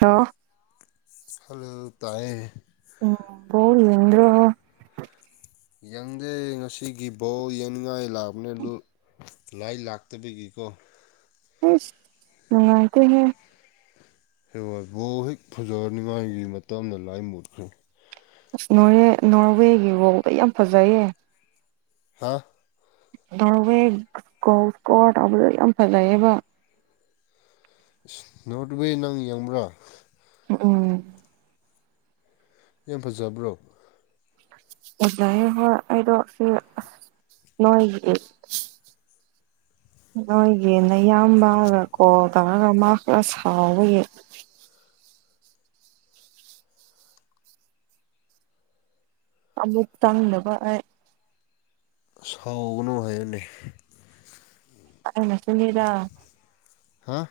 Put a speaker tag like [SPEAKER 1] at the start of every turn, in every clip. [SPEAKER 1] Hello
[SPEAKER 2] hello ꯇꯥꯏꯌꯦ
[SPEAKER 1] ꯎꯝ ꯀꯧꯋꯣ ꯃꯤꯡꯗꯨ
[SPEAKER 2] ꯌꯦꯡꯗꯦ ꯉꯁꯤꯒꯤ ꯕꯣꯜ ꯌꯦꯡꯅꯤꯡꯉꯥꯏ ꯂꯥꯛꯑꯕꯅꯦ ꯑꯗꯨ ꯂꯥꯏꯟ ꯂꯥꯛꯇꯕꯒꯤꯀꯣ
[SPEAKER 1] ꯑꯁ ꯅꯨꯡꯉꯥꯏꯇꯦ ꯍꯦ
[SPEAKER 2] ꯕꯣꯜ ꯍꯦꯛ ꯐꯖꯔꯅꯤ ꯃꯥꯏꯒꯤ ꯃꯇꯝꯗ ꯂꯥꯏꯟ ꯃꯨꯠꯈ꯭ꯔꯦ
[SPEAKER 1] ꯑꯁ ꯅꯣꯔ ꯅꯣꯔꯋꯦꯒꯤ ꯕꯣꯜꯗꯣ ꯌꯥꯝ ꯐꯖꯩꯌꯦ
[SPEAKER 2] ꯍꯥꯥ
[SPEAKER 1] ꯅꯣꯔꯋꯦ ꯒꯣꯜ ꯀꯣꯔ ꯇꯧꯕꯗꯨ ꯌꯥꯝ ꯐꯖꯩꯑꯌꯦꯕ
[SPEAKER 2] ꯅꯣꯠꯋꯦ ꯅꯪ ꯌꯦꯡꯕ꯭ꯔꯥ
[SPEAKER 1] ꯎꯝ
[SPEAKER 2] ꯌꯥꯝ ꯐꯖꯕ꯭ꯔꯣ
[SPEAKER 1] ꯐꯖꯩꯑꯦꯕ ꯑꯩꯗꯣ ꯅꯣꯏꯒꯤ ꯅꯣꯏꯒꯤ ꯅꯌꯥꯝꯕꯅ ꯀꯣꯜ ꯇꯧꯔꯒ ꯃꯥ ꯈꯔ ꯁꯥꯎꯕꯒꯤ ꯑꯃꯨꯛ ꯇꯪꯅꯕ ꯑꯩ
[SPEAKER 2] ꯁꯥꯎꯒꯅꯨ ꯍꯥꯏꯌꯨꯅꯦ
[SPEAKER 1] ꯑꯩꯅ ꯁꯨꯅꯤꯗꯥ
[SPEAKER 2] ꯍꯥ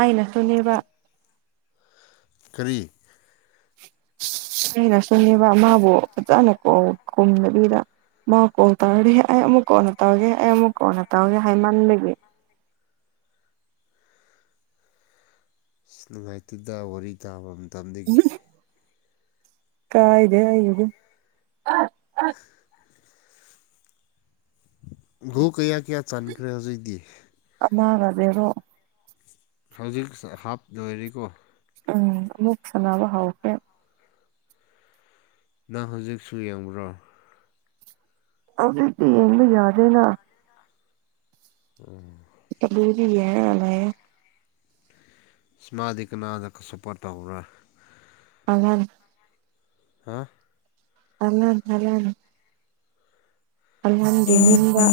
[SPEAKER 1] ꯑꯩꯅ ꯁꯨꯅꯦꯕ
[SPEAKER 2] ꯀꯔꯤ
[SPEAKER 1] ꯑꯩꯅꯁꯨꯅꯦꯕ ꯃꯥꯕꯨ ꯐꯖꯅ ꯀꯧ ꯈꯨꯝꯗꯕꯤꯗ ꯃꯥ ꯀꯣꯜ ꯇꯧꯔꯗꯤ ꯍꯦ ꯑꯩ ꯑꯃꯨꯛ ꯀꯣꯟꯅ ꯇꯧꯔꯒꯦ ꯑꯩ ꯑꯃꯨꯛ ꯀꯣꯟꯅ ꯇꯧꯔꯒꯦ ꯍꯥꯏꯃꯟꯕꯒꯤ
[SPEAKER 2] ꯑꯁ ꯅꯨꯡꯉꯥꯏꯇꯦꯗ ꯋꯥꯔꯤ ꯇꯥꯕ ꯃꯇꯝꯗꯒꯤ
[SPEAKER 1] ꯀꯥꯏꯗꯦ ꯑꯩꯒꯤꯕꯨ
[SPEAKER 2] ꯒꯣꯜ ꯀꯌꯥ ꯀꯌꯥ ꯆꯥꯟꯈ꯭ꯔꯦ ꯍꯧꯖꯤꯇꯤ
[SPEAKER 1] ꯑꯃꯒ ꯖꯦꯔꯣ
[SPEAKER 2] ꯍꯧꯖꯤꯛ ꯍꯥꯞ ꯂꯣꯏꯔꯤꯀꯣ
[SPEAKER 1] ꯎꯝ ꯑꯃꯨꯛ ꯁꯅꯥꯕ ꯍꯧꯈ꯭ꯔꯦ
[SPEAKER 2] ꯅꯪ ꯍꯧꯖꯤꯛꯁꯨ ꯌꯦꯡꯕ꯭ꯔꯣ
[SPEAKER 1] ꯍꯧꯖꯤꯛꯇꯤ ꯌꯦꯡꯕ ꯌꯥꯗꯦꯅ
[SPEAKER 2] ꯎꯝ
[SPEAKER 1] [unintelligible] ꯌꯦꯡꯔꯒ ꯂꯩꯌꯦ
[SPEAKER 2] ꯏꯁ ꯃꯥꯗꯤ ꯀꯅꯒ ꯁꯄꯣꯔꯠ ꯇꯧꯕ꯭ꯔꯥ
[SPEAKER 1] ꯍꯥꯜꯂꯟ
[SPEAKER 2] ꯍꯥꯥ
[SPEAKER 1] ꯍꯜꯂꯟ ꯍꯜꯂꯟ ꯃꯤꯡꯗ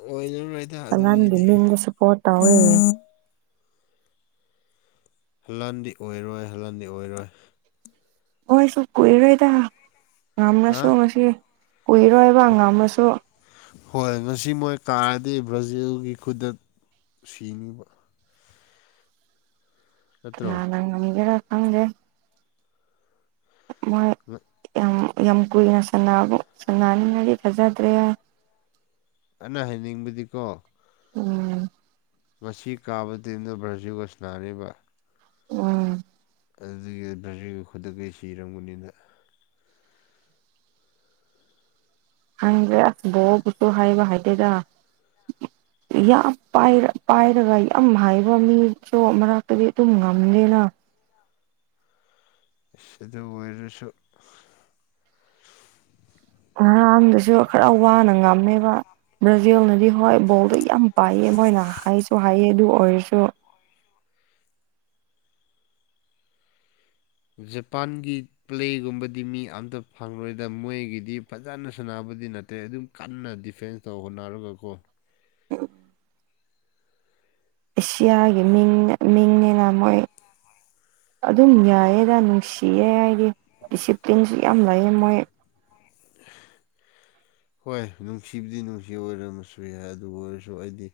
[SPEAKER 2] ꯑꯣꯏꯔꯝꯔꯣꯏꯗ
[SPEAKER 1] ꯍꯂꯥꯟꯒꯤ
[SPEAKER 2] ꯑꯗꯨꯒꯤꯗꯤ
[SPEAKER 1] ꯃꯤꯡꯗ ꯁꯞꯄꯣꯔꯠ ꯇꯧꯋꯦ
[SPEAKER 2] ꯍꯜꯂꯟꯗꯤ ꯑꯣꯏꯔꯣꯏ ꯍꯜꯂꯟꯗꯤ ꯑꯣꯏꯔꯣꯏ
[SPEAKER 1] ꯒꯣꯏꯁꯨ ꯀꯨꯏꯔꯣꯏꯗ
[SPEAKER 2] ꯍꯥ
[SPEAKER 1] ꯉꯝꯔꯁꯨ ꯉꯁꯤ ꯀꯨꯏꯔꯣꯏꯕ ꯉꯝꯃꯁꯨ
[SPEAKER 2] ꯍꯣꯏ ꯉꯁꯤ ꯃꯣꯏ ꯀꯥꯔꯗꯤ ꯕ꯭ꯔꯥꯖꯤꯜꯒꯤ ꯈꯨꯠꯗ ꯁꯤꯅꯤꯕ ꯅꯠꯇ꯭ꯔꯣ
[SPEAKER 1] ꯀꯅꯥꯅ ꯉꯝꯒꯦꯔ ꯈꯪꯗꯦ ꯃꯣꯏ
[SPEAKER 2] [unintelligible]
[SPEAKER 1] ꯌꯥꯝ ꯌꯥꯝ ꯀꯨꯏꯅ ꯁꯅꯥꯕ ꯁꯟꯅꯅꯤꯡꯉꯥꯗꯤ ꯊꯖꯗ꯭ꯔꯦ
[SPEAKER 2] ꯑꯩꯅ ꯍꯥꯏꯅꯤꯡꯕꯗꯤꯀꯣ
[SPEAKER 1] ꯎꯝ
[SPEAKER 2] ꯉꯁꯤ ꯀꯥꯕ ꯇꯤꯝꯗꯣ ꯕ꯭ꯔꯥꯖꯤꯜꯒ ꯁꯅꯥꯅꯤꯕ
[SPEAKER 1] ꯎꯝ
[SPEAKER 2] ꯑꯗꯨꯗꯒꯤ ꯕ꯭ꯔꯖꯤꯜ ꯈꯨꯗꯗꯤ ꯁꯤꯔꯝꯒꯅꯤꯗ
[SPEAKER 1] ꯈꯪꯗꯦ ꯑꯁ ꯕꯣꯕꯨꯁꯨ ꯍꯥꯏꯕ ꯍꯩꯗꯦꯗ ꯌꯥꯝ ꯄꯥꯏꯔ ꯄꯥꯏꯔꯒ ꯌꯥꯝ ꯍꯥꯏꯕ ꯃꯤꯁꯨ ꯃꯔꯥꯛꯇꯒꯤ ꯑꯗꯨꯝ ꯉꯝꯗꯦꯅ
[SPEAKER 2] ꯏꯁ ꯑꯗꯨ ꯑꯣꯏꯔꯁꯨ
[SPEAKER 1] ꯉꯔꯥꯡꯗꯨꯁꯨ ꯈꯔ ꯋꯥꯅ ꯉꯝꯃꯦꯕ ꯕ꯭ꯔꯥꯖꯤꯜꯅꯗꯤ ꯍꯣꯏ ꯕꯣꯜꯗꯣ ꯌꯥꯝ ꯄꯥꯏꯌꯦ ꯃꯣꯏꯅ ꯍꯩꯁꯨ ꯍꯩꯌꯦ ꯑꯗꯨ ꯑꯣꯏꯔꯁꯨ
[SPEAKER 2] ꯖꯄꯥꯟꯒꯤ ꯄ꯭ꯂꯦꯒꯨꯝꯕꯗꯤ ꯃꯤ ꯑꯝꯇ ꯐꯪꯂꯣꯏꯗ ꯃꯣꯏꯒꯤꯗꯤ ꯐꯖꯅ ꯁꯥꯟꯅꯕꯗꯤ ꯅꯠ ꯇꯦ ꯑꯗꯨꯝ ꯀꯟꯅ ꯗꯤꯐꯦꯟꯁ ꯇꯧ ꯍꯣꯠꯅꯔꯒꯀꯣ
[SPEAKER 1] ꯑꯦꯁꯤꯌꯥꯒꯤ ꯃꯤꯡ ꯃꯤꯡꯅꯤꯅ ꯃꯣꯏ ꯑꯗꯨꯝ ꯌꯥꯏꯌꯦꯗ ꯅꯨꯡꯁꯤꯌꯦ ꯑꯩꯗꯤ ꯗꯤꯁꯤꯄ꯭ꯂꯤꯟꯁꯨ ꯌꯥꯝ ꯂꯩꯌꯦ ꯃꯣꯏ [inaudible]
[SPEAKER 2] ꯍꯣꯏ ꯅꯨꯡꯁꯤꯕꯗꯤ ꯅꯨꯡꯁꯤ ꯑꯣꯏꯔꯝꯃꯁꯨ ꯌꯥꯏ ꯑꯗꯨ ꯑꯣꯏꯔꯁꯨ ꯑꯩꯗꯤ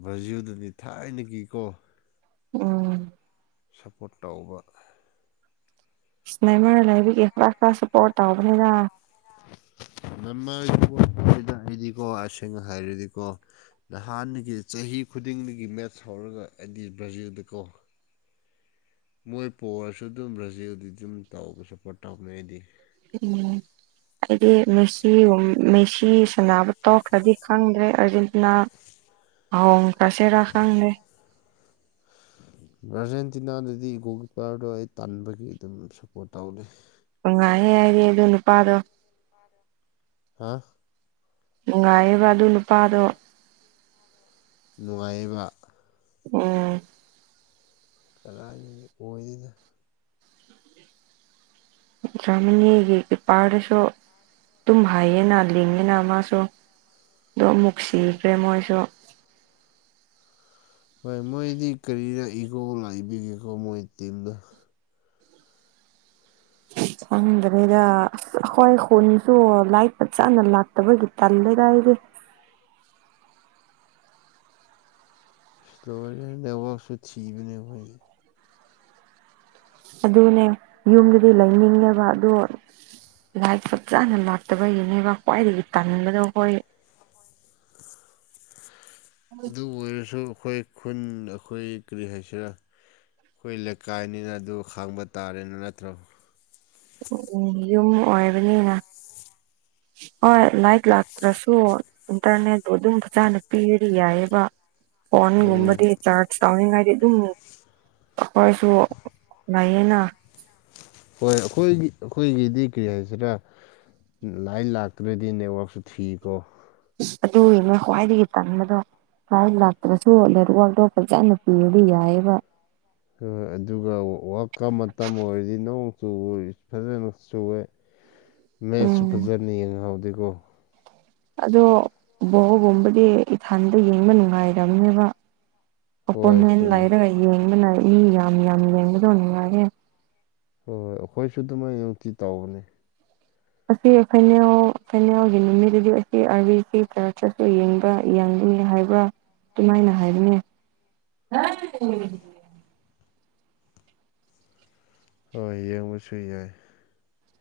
[SPEAKER 2] ꯚ꯭ꯔꯖꯤꯜꯗꯨꯗꯤ ꯊꯥꯏꯅꯒꯤꯀꯣ
[SPEAKER 1] ꯎꯝ
[SPEAKER 2] ꯁꯞꯄꯣꯔꯠ ꯇꯧꯕ
[SPEAKER 1] ꯏꯁ ꯂꯩꯃꯔ ꯂꯩꯕꯤꯒꯤ ꯈꯔ ꯈꯔ ꯁꯞꯄꯣꯔꯠ ꯇꯧꯕꯅꯤꯗ
[SPEAKER 2] ꯅꯥꯃꯥꯏ ꯑꯩꯗꯤꯀꯣ ꯑꯁꯦꯡꯅ ꯍꯥꯏꯔꯗꯤꯀꯣ ꯅꯍꯥꯟꯗꯒꯤ ꯆꯍꯤ ꯈꯨꯗꯤꯡꯗꯒꯤ ꯃꯦꯠꯁ ꯍꯧꯔꯒ ꯑꯩꯗꯤ ꯕ꯭ꯔꯥꯖꯤꯜꯗ ꯀꯣ ꯃꯣꯏ ꯄꯣꯔꯁꯨ ꯑꯗꯨꯝ ꯕ꯭ꯔꯥꯖꯤꯜꯗꯤ ꯑꯗꯨꯝ ꯇꯧꯕ ꯁꯄꯣꯔꯠ ꯇꯧꯕꯅꯦ ꯑꯩꯗꯤ
[SPEAKER 1] ꯎꯝ ꯑꯩꯗꯤ ꯃꯦꯁꯤ ꯒꯨꯝ ꯃꯦꯁꯤ ꯁꯅꯕ ꯇꯧꯈ꯭ꯔꯗꯤ ꯈꯪꯗ꯭ꯔꯦ ꯑꯥꯔꯖꯦꯟꯇꯤꯅꯥ ꯍꯣꯡꯈꯔꯥꯁꯤꯔꯥ ꯈꯪꯗꯦ
[SPEAKER 2] ꯑꯥꯔꯖꯦꯟꯇꯤꯅꯥꯗꯗꯤ ꯒꯣꯜ ꯀꯤꯞꯄꯔꯗꯣ ꯑꯩ ꯇꯟꯕꯒꯤ ꯑꯗꯨꯝ ꯁꯞꯄꯣꯔꯠ ꯇꯧꯗꯦ
[SPEAKER 1] ꯅꯨꯡꯉꯥꯏꯍꯦ ꯑꯩꯗꯤ ꯑꯗꯨ ꯅꯨꯄꯥꯗꯣ
[SPEAKER 2] ꯍꯥꯥ
[SPEAKER 1] ꯅꯨꯡꯉꯥꯏꯌꯦꯕ ꯑꯗꯨ ꯅꯨꯄꯥꯗꯣ
[SPEAKER 2] ꯅꯨꯡꯉꯥꯏꯌꯦꯕꯥ
[SPEAKER 1] ꯎꯝ
[SPEAKER 2] ꯀꯗꯥꯏꯗꯒꯤ ꯑꯣꯌꯦꯗꯥ
[SPEAKER 1] ꯖ꯭ꯔꯃꯅꯤꯒꯤ ꯀꯤꯄꯥꯔꯗꯨꯁꯨ ꯇꯨꯝ ꯍꯩꯌꯦꯅ ꯂꯤꯡꯉꯦꯅ ꯃꯥꯁꯨ ꯗꯣ ꯃꯨꯛ ꯁꯤꯈ꯭ꯔꯦ ꯃꯣꯏꯁꯨ
[SPEAKER 2] ꯍꯣꯏ ꯃꯣꯏꯗꯤ ꯀꯔꯤꯔꯥ ꯏꯒꯣ ꯂꯥꯏꯕꯒꯤꯀꯣ ꯃꯣꯏ ꯇꯤꯝꯗꯣ
[SPEAKER 1] ꯈꯪꯗꯔꯦꯗꯥ ꯑꯩꯈꯣꯏ ꯈꯨꯟꯁꯨ ꯂꯥꯏ ꯐꯖꯥꯅ ꯂꯥꯛꯇꯕꯒꯤ ꯇꯜꯂꯦꯗꯥ ꯑꯩꯗꯤ
[SPEAKER 2] ꯏꯁ ꯂꯣꯏꯔꯦ ꯅꯦꯠꯋꯥꯛꯁꯨ ꯊꯤꯕꯅꯦ ꯑꯩꯈꯣꯏꯗꯤ
[SPEAKER 1] ꯑꯗꯨꯅꯦ ꯌꯨꯝꯗꯨꯗꯤ ꯂꯩꯅꯤꯡꯉꯦꯕ ꯑꯗꯨ ꯂꯥꯏ ꯐꯆꯥꯅꯥ ꯂꯥꯠꯇꯕꯒꯤꯅꯦꯕꯥ ꯈꯋꯥꯏꯗꯒꯤ ꯇꯟꯕꯗꯨ ꯑꯈꯣꯏ
[SPEAKER 2] ꯑꯗꯨ ꯑꯣꯏꯔꯁꯨ ꯑꯈꯣꯏ ꯈꯨꯟ ꯑꯈꯣꯏ ꯀꯔꯤ ꯍꯥꯏꯁꯤꯔꯥ ꯑꯩꯈꯣꯏ ꯂꯩꯀꯥꯏꯅꯤꯅ ꯑꯗꯨ ꯈꯥꯡꯕ ꯇꯥꯔꯦ ꯅꯠꯇ꯭ꯔꯣ
[SPEAKER 1] ꯎ ꯎꯝ ꯌꯨꯝ ꯑꯣꯏꯕꯅꯤꯅ ꯍꯣꯏ ꯂꯥꯏꯛ ꯂꯥꯛꯇ꯭ꯔꯁꯨ ꯏꯟꯇꯔꯅꯦꯠꯄꯨ ꯑꯗꯨꯝ ꯐꯖꯅ ꯄꯤꯔꯗꯤ ꯌꯥꯏꯌꯦꯕ
[SPEAKER 2] ꯎꯝ
[SPEAKER 1] ꯐꯣꯟꯒꯨꯝꯕꯗꯤ ꯆꯥꯔꯖ ꯇꯧꯅꯤꯡꯉꯥꯏꯗꯤ ꯑꯗꯨꯝ ꯑꯩꯈꯣꯏꯁꯨ ꯂꯩꯥꯌꯦꯅ
[SPEAKER 2] ꯍꯣꯏ ꯑꯩꯈꯣꯏꯒꯤ ꯑꯩꯈꯣꯏꯒꯤꯗꯤ ꯀꯔꯤ ꯍꯥꯏꯁꯤꯔꯥ ꯂꯥꯏꯟ ꯂꯥꯛꯇ꯭ꯔꯗꯤ ꯅꯦꯠꯋꯥꯛꯁꯨ ꯊꯤꯀꯣ
[SPEAKER 1] ꯏꯁ ꯑꯗꯨꯒꯤꯅꯦ ꯈ꯭ꯋꯥꯏꯗꯒꯤ ꯇꯟꯕꯗꯣ ꯂꯥꯏꯟ ꯂꯥꯛꯇ꯭ꯔꯁꯨ ꯅꯦꯠꯋꯥꯛꯇꯣ ꯐꯖꯅ ꯄꯤꯔꯗꯤ ꯌꯥꯏꯌꯦꯕ
[SPEAKER 2] ꯍꯥ ꯑꯗꯨꯒ ꯋꯥꯜꯀꯞ ꯃꯇꯝ ꯑꯣꯏꯔꯗꯤ ꯅꯣꯡ ꯆꯨꯏ ꯐꯖꯅ ꯆꯨꯋꯦ ꯃꯦꯠꯁꯨ ꯐꯖꯅ ꯌꯦꯡꯉꯍꯧꯗꯦꯀꯣ
[SPEAKER 1] ꯑꯗꯣ ꯕꯣꯜꯒꯨꯝꯕꯗꯤ ꯏꯊꯥꯟꯇ ꯌꯦꯡꯕ ꯅꯨꯡꯉꯥꯏꯇꯕꯅꯦꯕ
[SPEAKER 2] ꯍꯣꯏ
[SPEAKER 1] ꯑꯣꯄꯣꯅꯦꯟ
[SPEAKER 2] ꯆꯨꯝꯃꯦ
[SPEAKER 1] ꯂꯩꯔꯒ ꯌꯦꯡꯕꯅ ꯃꯤ ꯌꯥꯝ ꯌꯥꯝ ꯌꯦꯡꯕꯗꯣ ꯅꯨꯡꯉꯥꯏꯌꯦ
[SPEAKER 2] ꯍꯣꯏ ꯍꯣꯏ ꯑꯩꯈꯣꯏꯁꯨ ꯑꯗꯨꯃꯥꯏꯅ ꯅꯨꯡꯇꯤ ꯇꯧꯕꯅꯦ
[SPEAKER 1] ꯑꯁꯤ ꯐꯩꯅꯦꯜ ꯐꯩꯅꯦꯜꯒꯤ ꯅꯨꯃꯤꯠꯗꯗꯤ ꯑꯁꯤ ꯑꯥꯔꯕꯤ ꯁꯤ ꯀꯔꯁꯨ ꯌꯦꯡꯉꯤ ꯌꯥꯡꯒꯤꯅꯤ ꯍꯥꯏꯕ꯭ꯔꯥ ꯑꯗꯨꯃꯥꯏꯅ ꯍꯥꯏꯕꯅꯦ
[SPEAKER 2] ꯍꯣꯏ ꯌꯦꯡꯕꯁꯨ ꯌꯥꯏ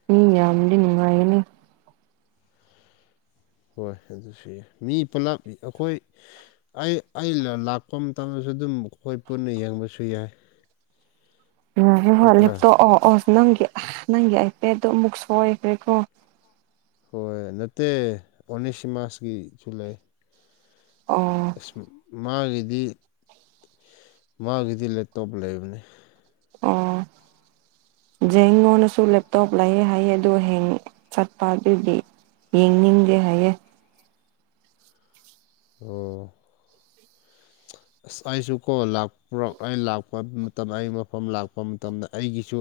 [SPEAKER 1] ꯃꯤ ꯌꯥꯝꯃꯗꯤ ꯅꯨꯡꯉꯥꯏꯒꯅꯤ
[SPEAKER 2] ꯍꯣꯏ ꯑꯗꯨꯁꯨ ꯌꯥꯏ ꯃꯤ ꯄꯨꯂꯞ ꯑꯩꯈꯣꯏ ꯑꯩ ꯑꯩꯅ ꯂꯥꯛꯄ ꯃꯇꯝꯗꯁꯨ ꯑꯗꯨꯝ ꯈꯣꯏ ꯄꯨꯟꯅ ꯌꯦꯡꯕꯁꯨ ꯌꯥꯏ
[SPEAKER 1] [unintelligible]
[SPEAKER 2] ꯅꯠꯇ꯭ꯔꯥ
[SPEAKER 1] ꯂꯦꯞꯇꯣꯞ ꯑꯣ ꯑꯣꯁ ꯅꯪꯒꯤ ꯑꯥ ꯅꯪꯒꯤ ꯑꯥꯏꯄꯦꯠꯗꯣ ꯃꯨꯛ ꯁꯣꯏꯈ꯭ꯔꯦꯀꯣ
[SPEAKER 2] [unintelligible] ꯍꯣꯏ ꯅꯠꯇꯦ ꯑꯣꯅꯤꯁꯤ ꯃꯥꯁꯒꯤꯁꯨ ꯂꯩ
[SPEAKER 1] ꯑꯣ
[SPEAKER 2] ꯁꯨꯝ ꯃꯥꯒꯤꯗꯤ ꯃꯥꯒꯤꯗꯤ ꯂꯦꯞꯇꯣꯞ ꯂꯩꯕꯅꯤ
[SPEAKER 1] ꯑꯣ ꯖꯦꯡꯉꯣꯟꯅꯁꯨ ꯂꯦꯞꯇꯣꯞ ꯂꯩꯌꯦ ꯍꯥꯏꯌꯦ ꯑꯗꯨ ꯍꯌ‌ꯦꯡ ꯆꯠꯄ ꯑꯗꯨꯒꯤ ꯌꯦꯡꯅꯤꯡꯗꯦ ꯍꯥꯏꯌꯦ
[SPEAKER 2] ꯑꯣ ꯑꯁ ꯑꯩꯁꯨ ꯀꯣ ꯂꯥꯛꯄ꯭‌ꯔ‌ꯣ ꯑꯩ ꯂꯥꯛꯄ ꯃꯇꯝ ꯑꯩ ꯃꯐꯝ ꯂꯥꯛꯄ ꯃꯇꯝꯗ ꯑꯩꯒꯤꯁꯨ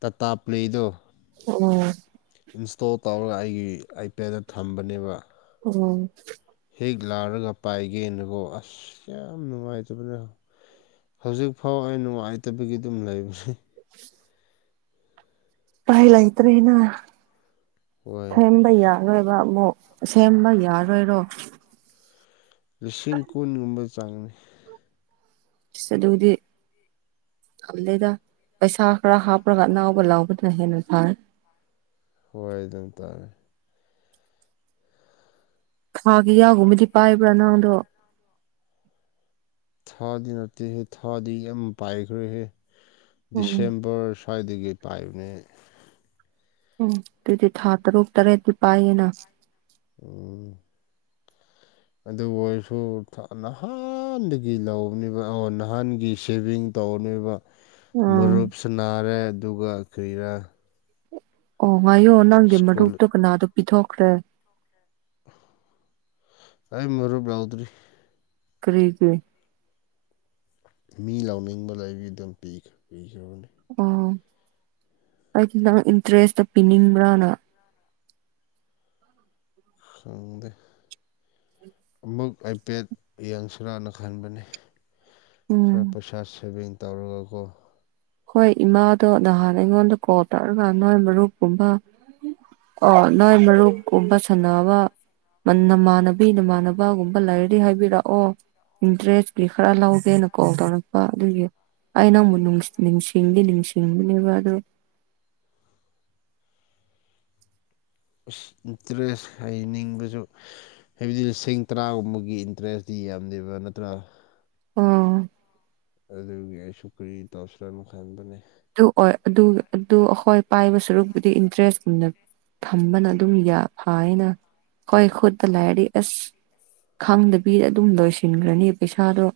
[SPEAKER 2] ꯇꯥꯇꯥꯄ꯭ꯂꯦꯗꯣ
[SPEAKER 1] ꯎꯝ
[SPEAKER 2] ꯏꯟꯁꯇꯣꯜ ꯇꯧꯔꯒ ꯑꯩꯒꯤ ꯑꯥꯏꯄꯦꯠꯗ ꯊꯝꯕꯅꯦꯕ
[SPEAKER 1] ꯎꯝ
[SPEAKER 2] ꯍꯦꯛ ꯂꯥꯛꯔꯒ ꯄꯥꯏꯒꯦꯅꯀꯣ ꯑꯁ ꯌꯥꯝ ꯅꯨꯡꯉꯥꯏꯇꯕꯅ ꯍꯧꯖꯤꯛꯐꯥꯎ ꯑꯩ ꯅꯨꯡꯉꯥꯏꯇꯕꯒꯤ ꯑꯗꯨꯝ ꯂꯩꯕ [unintelligible]
[SPEAKER 1] ꯄꯥꯏ ꯂꯥꯏꯇ꯭ꯔꯦꯅ [unintelligible]
[SPEAKER 2] ꯍꯣꯏ
[SPEAKER 1] [unintelligible] ꯌꯥꯔꯣꯏꯕ ꯑꯃꯨꯛ ꯑꯁꯦꯝꯕ ꯌꯥꯔꯣꯏꯔꯣ
[SPEAKER 2] ꯂꯤꯁꯤꯡ ꯀꯨꯟꯒꯨꯝꯕ ꯆꯪꯅꯤ
[SPEAKER 1] ꯏꯁ ꯑꯗꯨꯗꯤ [unintelligible] ꯗ‌ꯦꯗ ꯄꯩꯁꯥ ꯈꯔ ꯍꯥꯞꯔꯒ ꯑꯅꯧꯕ ꯂꯥꯎꯕꯅ ꯍꯦꯟꯅ ꯐꯥꯏ
[SPEAKER 2] [unintelligible] ꯗꯨꯝ ꯇꯥꯔꯦ
[SPEAKER 1] ꯊꯥꯒꯤ ꯌꯥꯒꯨꯝꯕꯗꯤ ꯄꯥꯏꯕ꯭ꯔꯥ ꯅꯪꯗꯣ
[SPEAKER 2] ꯊꯥꯒꯤ ꯅꯠꯇꯦꯍꯦ ꯊꯥꯗꯤ ꯌꯥꯝ ꯄꯥꯏꯈ꯭ꯔꯦꯍꯦ
[SPEAKER 1] ꯎꯝ
[SPEAKER 2] ꯗꯤꯁꯦꯝꯕꯔ ꯁ꯭ꯋꯥꯏꯗꯒꯤ ꯄꯥꯏꯕꯅ‌ꯦ
[SPEAKER 1] ꯎꯝ ꯑꯗꯨꯗꯤ ꯊꯥ ꯇꯔꯨꯛ ꯇꯔꯦꯠꯇꯤ ꯄꯥꯏꯌꯦꯅ
[SPEAKER 2] ꯎꯝ ꯑꯗꯨ ꯑꯣꯏꯔꯁꯨ ꯊꯥ ꯅꯍꯥꯟꯗꯒꯤ ꯂꯧꯅꯦꯕ ꯑꯣ ꯅꯍꯥꯟꯒꯤ ꯁꯦꯚꯤꯡ ꯇꯧꯅꯦꯕ
[SPEAKER 1] ꯎꯝ
[SPEAKER 2] ꯃꯔꯨꯞꯁꯨ ꯅꯥꯔꯦ ꯗꯨꯒ ꯀ꯭ꯔꯤꯔꯥ
[SPEAKER 1] ꯑꯣ ꯉꯥꯏꯌꯣ ꯅꯪꯒꯤ
[SPEAKER 2] ꯁ꯭ꯀꯨꯜ
[SPEAKER 1] ꯃꯔꯨꯞꯇꯣ ꯀꯅꯥꯗ ꯄꯤꯊꯣꯛꯈ꯭ꯔꯦ
[SPEAKER 2] ꯑꯩ ꯃꯔꯨꯞ ꯌꯥꯎꯗꯔꯤ
[SPEAKER 1] ꯀꯔꯤꯒꯤ
[SPEAKER 2] ꯃꯤ ꯂꯥꯎꯅꯤꯡꯕ ꯂꯩꯕꯩ ꯗꯨꯝ ꯄꯤꯈ ꯄꯤꯈ꯭ꯔꯕꯅꯤ
[SPEAKER 1] ꯑꯥ ꯑꯩꯗꯤ ꯅꯪ ꯏꯟꯇꯔꯦꯁꯇ‌ꯣ ꯄꯤꯅꯤꯡꯕ꯭ꯔꯅ
[SPEAKER 2] ꯈꯪꯗꯦ ꯑꯃꯨꯛ ꯑꯥꯏꯄꯦꯠ ꯌꯦꯡꯁꯤꯔꯅ ꯈꯟꯕꯅꯤ
[SPEAKER 1] ꯎꯝ
[SPEAKER 2] ꯈꯔ ꯄꯩꯁꯥ ꯁꯦꯚꯤꯡ ꯇꯧꯔꯒꯀꯣ
[SPEAKER 1] ꯈ‌ꯣꯏ ꯏꯃꯥꯗꯣ ꯅꯍꯥꯟ ꯑꯩꯉꯣꯟꯗ ꯀꯣꯜ ꯇꯧꯔꯒ ꯅꯣꯏ ꯃꯔꯨꯞꯀꯨꯝꯕ ꯑꯣ ꯅꯣꯏ ꯃꯔꯨꯞꯀꯨꯝꯕ ꯁꯥꯟꯅꯕ ꯃ ꯅꯃꯥꯟꯅꯕꯤ ꯅꯃꯥꯟꯅꯕꯒꯨꯝꯕ ꯂꯩꯔꯗꯤ ꯍꯥꯏꯕꯤꯔꯑꯣ ꯏꯟꯇꯔꯦꯁꯀꯤ ꯈꯔ ꯂꯧꯒꯦꯅ ꯀꯣꯜ ꯇꯧꯔꯛꯄ ꯑꯗꯨꯒꯤ ꯑꯩ ꯅꯪꯕꯨ ꯅꯨꯡꯁ ꯅꯤꯡꯁꯤꯡꯗꯤ ꯅꯤꯡꯁꯤꯡꯕꯅꯦꯕ ꯑꯗꯣ
[SPEAKER 2] ꯑꯁ ꯏꯟꯇ꯭ꯔꯦꯁ ꯍꯩꯅꯤꯡꯕꯁꯨ ꯍꯥꯏꯕꯗꯤ ꯂꯤꯁꯤꯡ ꯇꯔꯥꯒꯨꯝꯕꯒꯤ ꯏꯟꯇ꯭ꯔꯦꯁꯇꯤ ꯌꯥꯝꯗꯦꯕ ꯅꯠꯇ꯭ꯔꯥ꯫
[SPEAKER 1] ꯑꯣ
[SPEAKER 2] ꯑꯗꯨꯒꯤ ꯑꯩꯁꯨ ꯀ꯭ꯔꯤ ꯇꯧꯁꯤꯔꯥ ꯑꯃ ꯈꯟꯕꯅꯦ꯫
[SPEAKER 1] ꯑꯗꯨ ꯑꯣꯏ ꯑꯗꯨ ꯑꯗꯨ ꯑꯍꯣꯏ ꯄꯥꯏꯕ ꯁꯔꯨꯛꯄꯨꯗꯤ ꯏꯟꯇ꯭ꯔꯦꯁꯅ ꯊꯝꯕꯅ ꯑꯗꯨꯝ ꯌꯥ ꯐꯥꯏꯅ ꯍꯣꯏ ꯈꯨꯠꯇ ꯂꯥꯩꯔꯗꯤ ꯑꯁ꯫ ꯈꯪꯗꯕꯤꯗ ꯑꯗꯨꯝ ꯂꯣꯏꯁꯤꯟꯈ꯭ꯔꯅꯤ ꯄꯩꯁꯥꯗꯣ꯫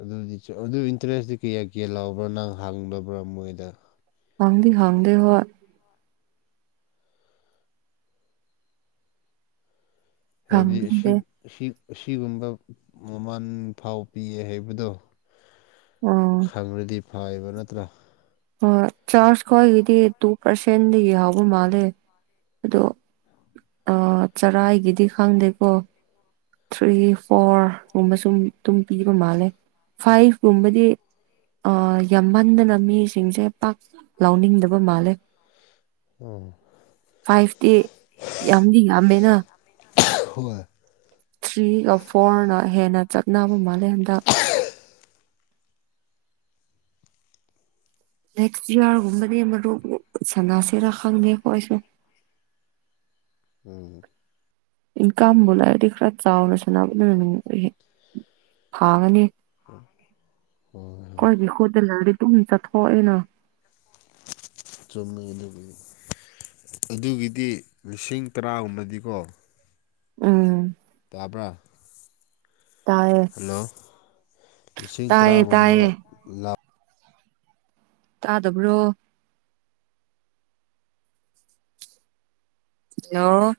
[SPEAKER 2] ꯑꯗꯨꯁꯨ ꯑꯗꯨ ꯏꯟꯇ꯭ꯔꯦꯁꯇꯤ ꯀꯌꯥ-ꯀꯌꯥ ꯂꯥꯎꯕ꯭ꯔꯥ ꯅꯪ ꯍꯥꯡꯗꯕ꯭ꯔꯥ ꯃꯣꯏꯗ꯫
[SPEAKER 1] ꯍꯪꯗꯤ ꯍꯪꯗꯦ ꯍꫭꯏ꯫
[SPEAKER 2] ꯍꯥꯏꯕꯗꯤ ꯑꯁꯤ
[SPEAKER 1] ꯍꯥꯡꯕꯤꯗꯦ
[SPEAKER 2] ꯑꯁꯤ ꯑꯁꯤꯒꯨꯝꯕ ꯃꯃꯟ ꯐꯥꯎ ꯄꯤꯌꯦ ꯍꯥꯏꯕꯗꯣ꯫
[SPEAKER 1] ꯑꯣ
[SPEAKER 2] ꯈꯪꯔꯗꯤ ꯐꯥꯑꯦꯕ ꯅꯠꯇ꯭ꯔꯥ꯫
[SPEAKER 1] ꯍꯣꯏ ꯆꯥꯔꯖ ꯈꫭꯏꯒꯤꯗꯤ ꯇꯨ ꯄꯥꯔꯁꯦꯟꯗꯒꯤ ꯍꯧꯕ ꯃꯥꯜꯂꯦ ꯑꯗꯣ꯫ ꯑ ꯆꯔꯥꯥꯏꯒꯤꯗꯤ ꯈꯪꯗꯦꯀꯣ꯫ ꯊ꯭ꯔꯤ ꯐꯣꯔꯒꯨꯝꯕ ꯁꯨꯝ ꯑꯗꯨꯝ ꯄꯤꯕ ꯃꯥꯜꯂꯦ꯫ ꯐꯥꯏꯚ ꯀꯨꯝꯕꯗꯤ ꯑ ꯌꯥꯝꯃꯟꯗꯅ ꯃꯤꯁꯤꯡꯁꯦ ꯄꯥꯛ ꯂꯧꯅꯤꯡꯗꯕ ꯃꯥꯜꯂꯦ꯫
[SPEAKER 2] ꯎꯝ
[SPEAKER 1] ꯐꯥꯏꯚꯇꯤ ꯌꯥꯝꯗꯤ ꯌꯥꯝꯃꯦꯅ꯫
[SPEAKER 2] [unintelligible]
[SPEAKER 1] ꯊ꯭ꯔꯤꯒ ꯐꯣꯔꯅ ꯍꯦꯟꯅ ꯆꯠꯅꯕ ꯃꯥꯜꯂꯦ ꯍꯟꯗꯛ꯫ ꯅꯦꯛꯁ ꯏꯌꯔꯒꯨꯝꯕꯗꯤ ꯃꯔꯨꯞ ꯁꯥꯟꯅꯁꯤꯔꯥ ꯈꯪꯗꯦ ꯑꯈꯣꯏꯁꯨ
[SPEAKER 2] ꯎꯝ
[SPEAKER 1] ꯏꯟꯀꯝꯕꯨ ꯂꯩꯔꯗꯤ ꯈꯔ ꯆꯥꯎꯅ ꯁꯥꯟꯅꯕꯗꯨꯅ ꯍꯦ ꯐꯥꯒꯅꯤ꯫
[SPEAKER 2] ꯍꯣꯏ ꯍꯣꯏ
[SPEAKER 1] ꯏꯈꯨꯠꯗ ꯂꯩꯔꯗꯤ ꯗꯨꯝ ꯆꯠꯊꯣꯛꯏꯅꯥ꯫
[SPEAKER 2] ꯆꯨꯝꯃꯦ ꯑꯗꯨꯒꯤ ꯑꯗꯨꯒꯤꯗꯤ ꯂꯤꯁꯤꯡ ꯇꯔꯥꯒꯨꯝꯕꯗꯤꯀꯣ
[SPEAKER 1] ꯎꯝ
[SPEAKER 2] ꯇꯥꯕ꯭ꯔꯥ꯫
[SPEAKER 1] ꯇꯥꯏꯌꯦ
[SPEAKER 2] ꯍꯜꯂꯣ ꯂꯤꯁꯤꯡ
[SPEAKER 1] ꯇꯥꯏꯌꯦ
[SPEAKER 2] ꯇꯔꯥꯒꯨꯝꯕ
[SPEAKER 1] ꯇꯥꯏꯌꯦ
[SPEAKER 2] ꯂꯥꯛ
[SPEAKER 1] ꯇꯥꯗꯕ꯭ꯔꯣ꯫ ꯍꯜꯂꫭ꯫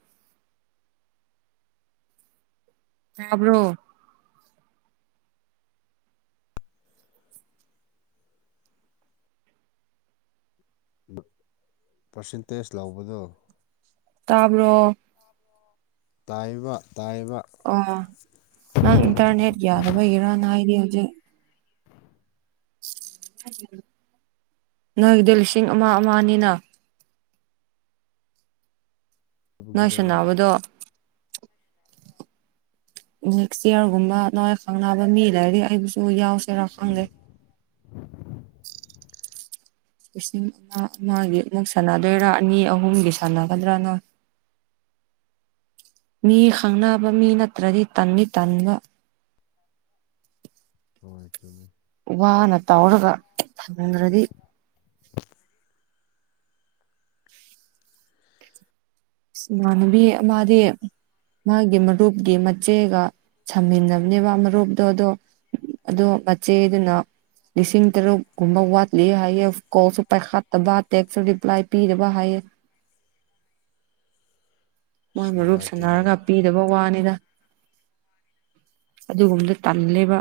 [SPEAKER 1] ꯇꯥꯕ꯭ꯔꯣ꯫
[SPEAKER 2] ꯄꯔꯁꯦꯟꯇꯦꯖ ꯂꯧꯕꯗꯣ꯫
[SPEAKER 1] ꯇꯥꯕ꯭ꯔꯣ꯫
[SPEAKER 2] ꯇꯥꯏꯕ ꯇꯥꯏꯕ꯫
[SPEAKER 1] ꯑꯣ ꯅꯪ ꯏꯟꯇꯔꯅꯦꯠ ꯌꯥꯗꯕꯒꯤꯔ ꯅ ꯍꯥꯏꯗꯤ ꯍꯧꯖꯤꯛ꯫ ꯅꯣꯏꯒꯤꯗꯣ ꯂꯤꯁꯤꯡ ꯑꯃ ꯑꯃꯅꯤꯅ꯫ ꯅꯣꯏ
[SPEAKER 2] ꯕꯒꯤꯔꯣ ꯅꯪ
[SPEAKER 1] ꯁꯅꯥꯕꯗꯣ꯫ ꯅꯦꯛꯁ ꯏꯌꯥꯔꯒꯨꯝꯕ ꯅꫭꯏ ꯈꯪꯅꯕ ꯃꯤ ꯂꯩꯔꯗꯤ ꯑꯩꯕꯨꯁꯨ ꯌꯥꯎꯁꯦꯔꯥ ꯈꯪꯗꯦ꯫ ꯂꯤꯁꯤꯡ ꯑꯃ ꯑꯃꯒꯤ ꯑꯃꯨꯛ ꯁꯥꯟꯅꯗꯣꯏꯔꯥ ꯑꯅꯤ ꯑꯍꯨꯝꯒꯤ ꯁꯥꯟꯅꯒꯗ꯭ꯔ ꯅꯪ꯫ ꯃꯤ ꯈꯪꯅꯕ ꯃꯤ ꯅꯠꯇ꯭ꯔꯗꯤ ꯇꯟꯗꯤ ꯇꯟꯕ꯫
[SPEAKER 2] [inaudible]
[SPEAKER 1] ꯋꯥꯅ ꯇꯧꯔꯒ ꯐꯪꯗ꯭ꯔꯗꯤ ꯏꯃꯥꯟꯅꯕꯤ ꯑꯃꯗꯤ ꯃꯥꯒꯤ ꯃꯔꯨꯞꯀꯤ ꯃꯆꯦꯒ ꯁꯝꯃꯤꯟꯅꯕꯅꯦꯕ ꯃꯔꯨꯞꯗꯣ ꯑꯗꯣ ꯑꯗꯣ ꯃꯆꯦꯗꯨꯅ ꯂꯤꯁꯤꯡ ꯇꯔꯨꯛꯀꯨꯝꯕ ꯋꯥꯠꯂꯤ ꯍꯥꯏꯌꯦ ꯀꯣꯜꯁꯨ ꯄꯥꯏꯈꯠꯇꯕ ꯇꯦꯛꯁꯁꯨ ꯔꯤꯄ꯭ꯂꯥꯏ ꯄꯤꯗꯕ ꯍꯥꯏꯌꯦ꯫ ꯃꯣꯏ
[SPEAKER 2] ꯑꯁ
[SPEAKER 1] ꯃꯔꯨꯞ
[SPEAKER 2] ꯅꯨꯡꯉꯥꯏꯇꯦꯍꯦ
[SPEAKER 1] ꯁꯥꯟꯅꯔꯒ ꯄꯤꯗꯕ ꯋꯥꯅꯤꯗ ꯑꯗꯨꯒꯨꯝꯕꯗꯣ ꯇꯜꯂꯦꯕ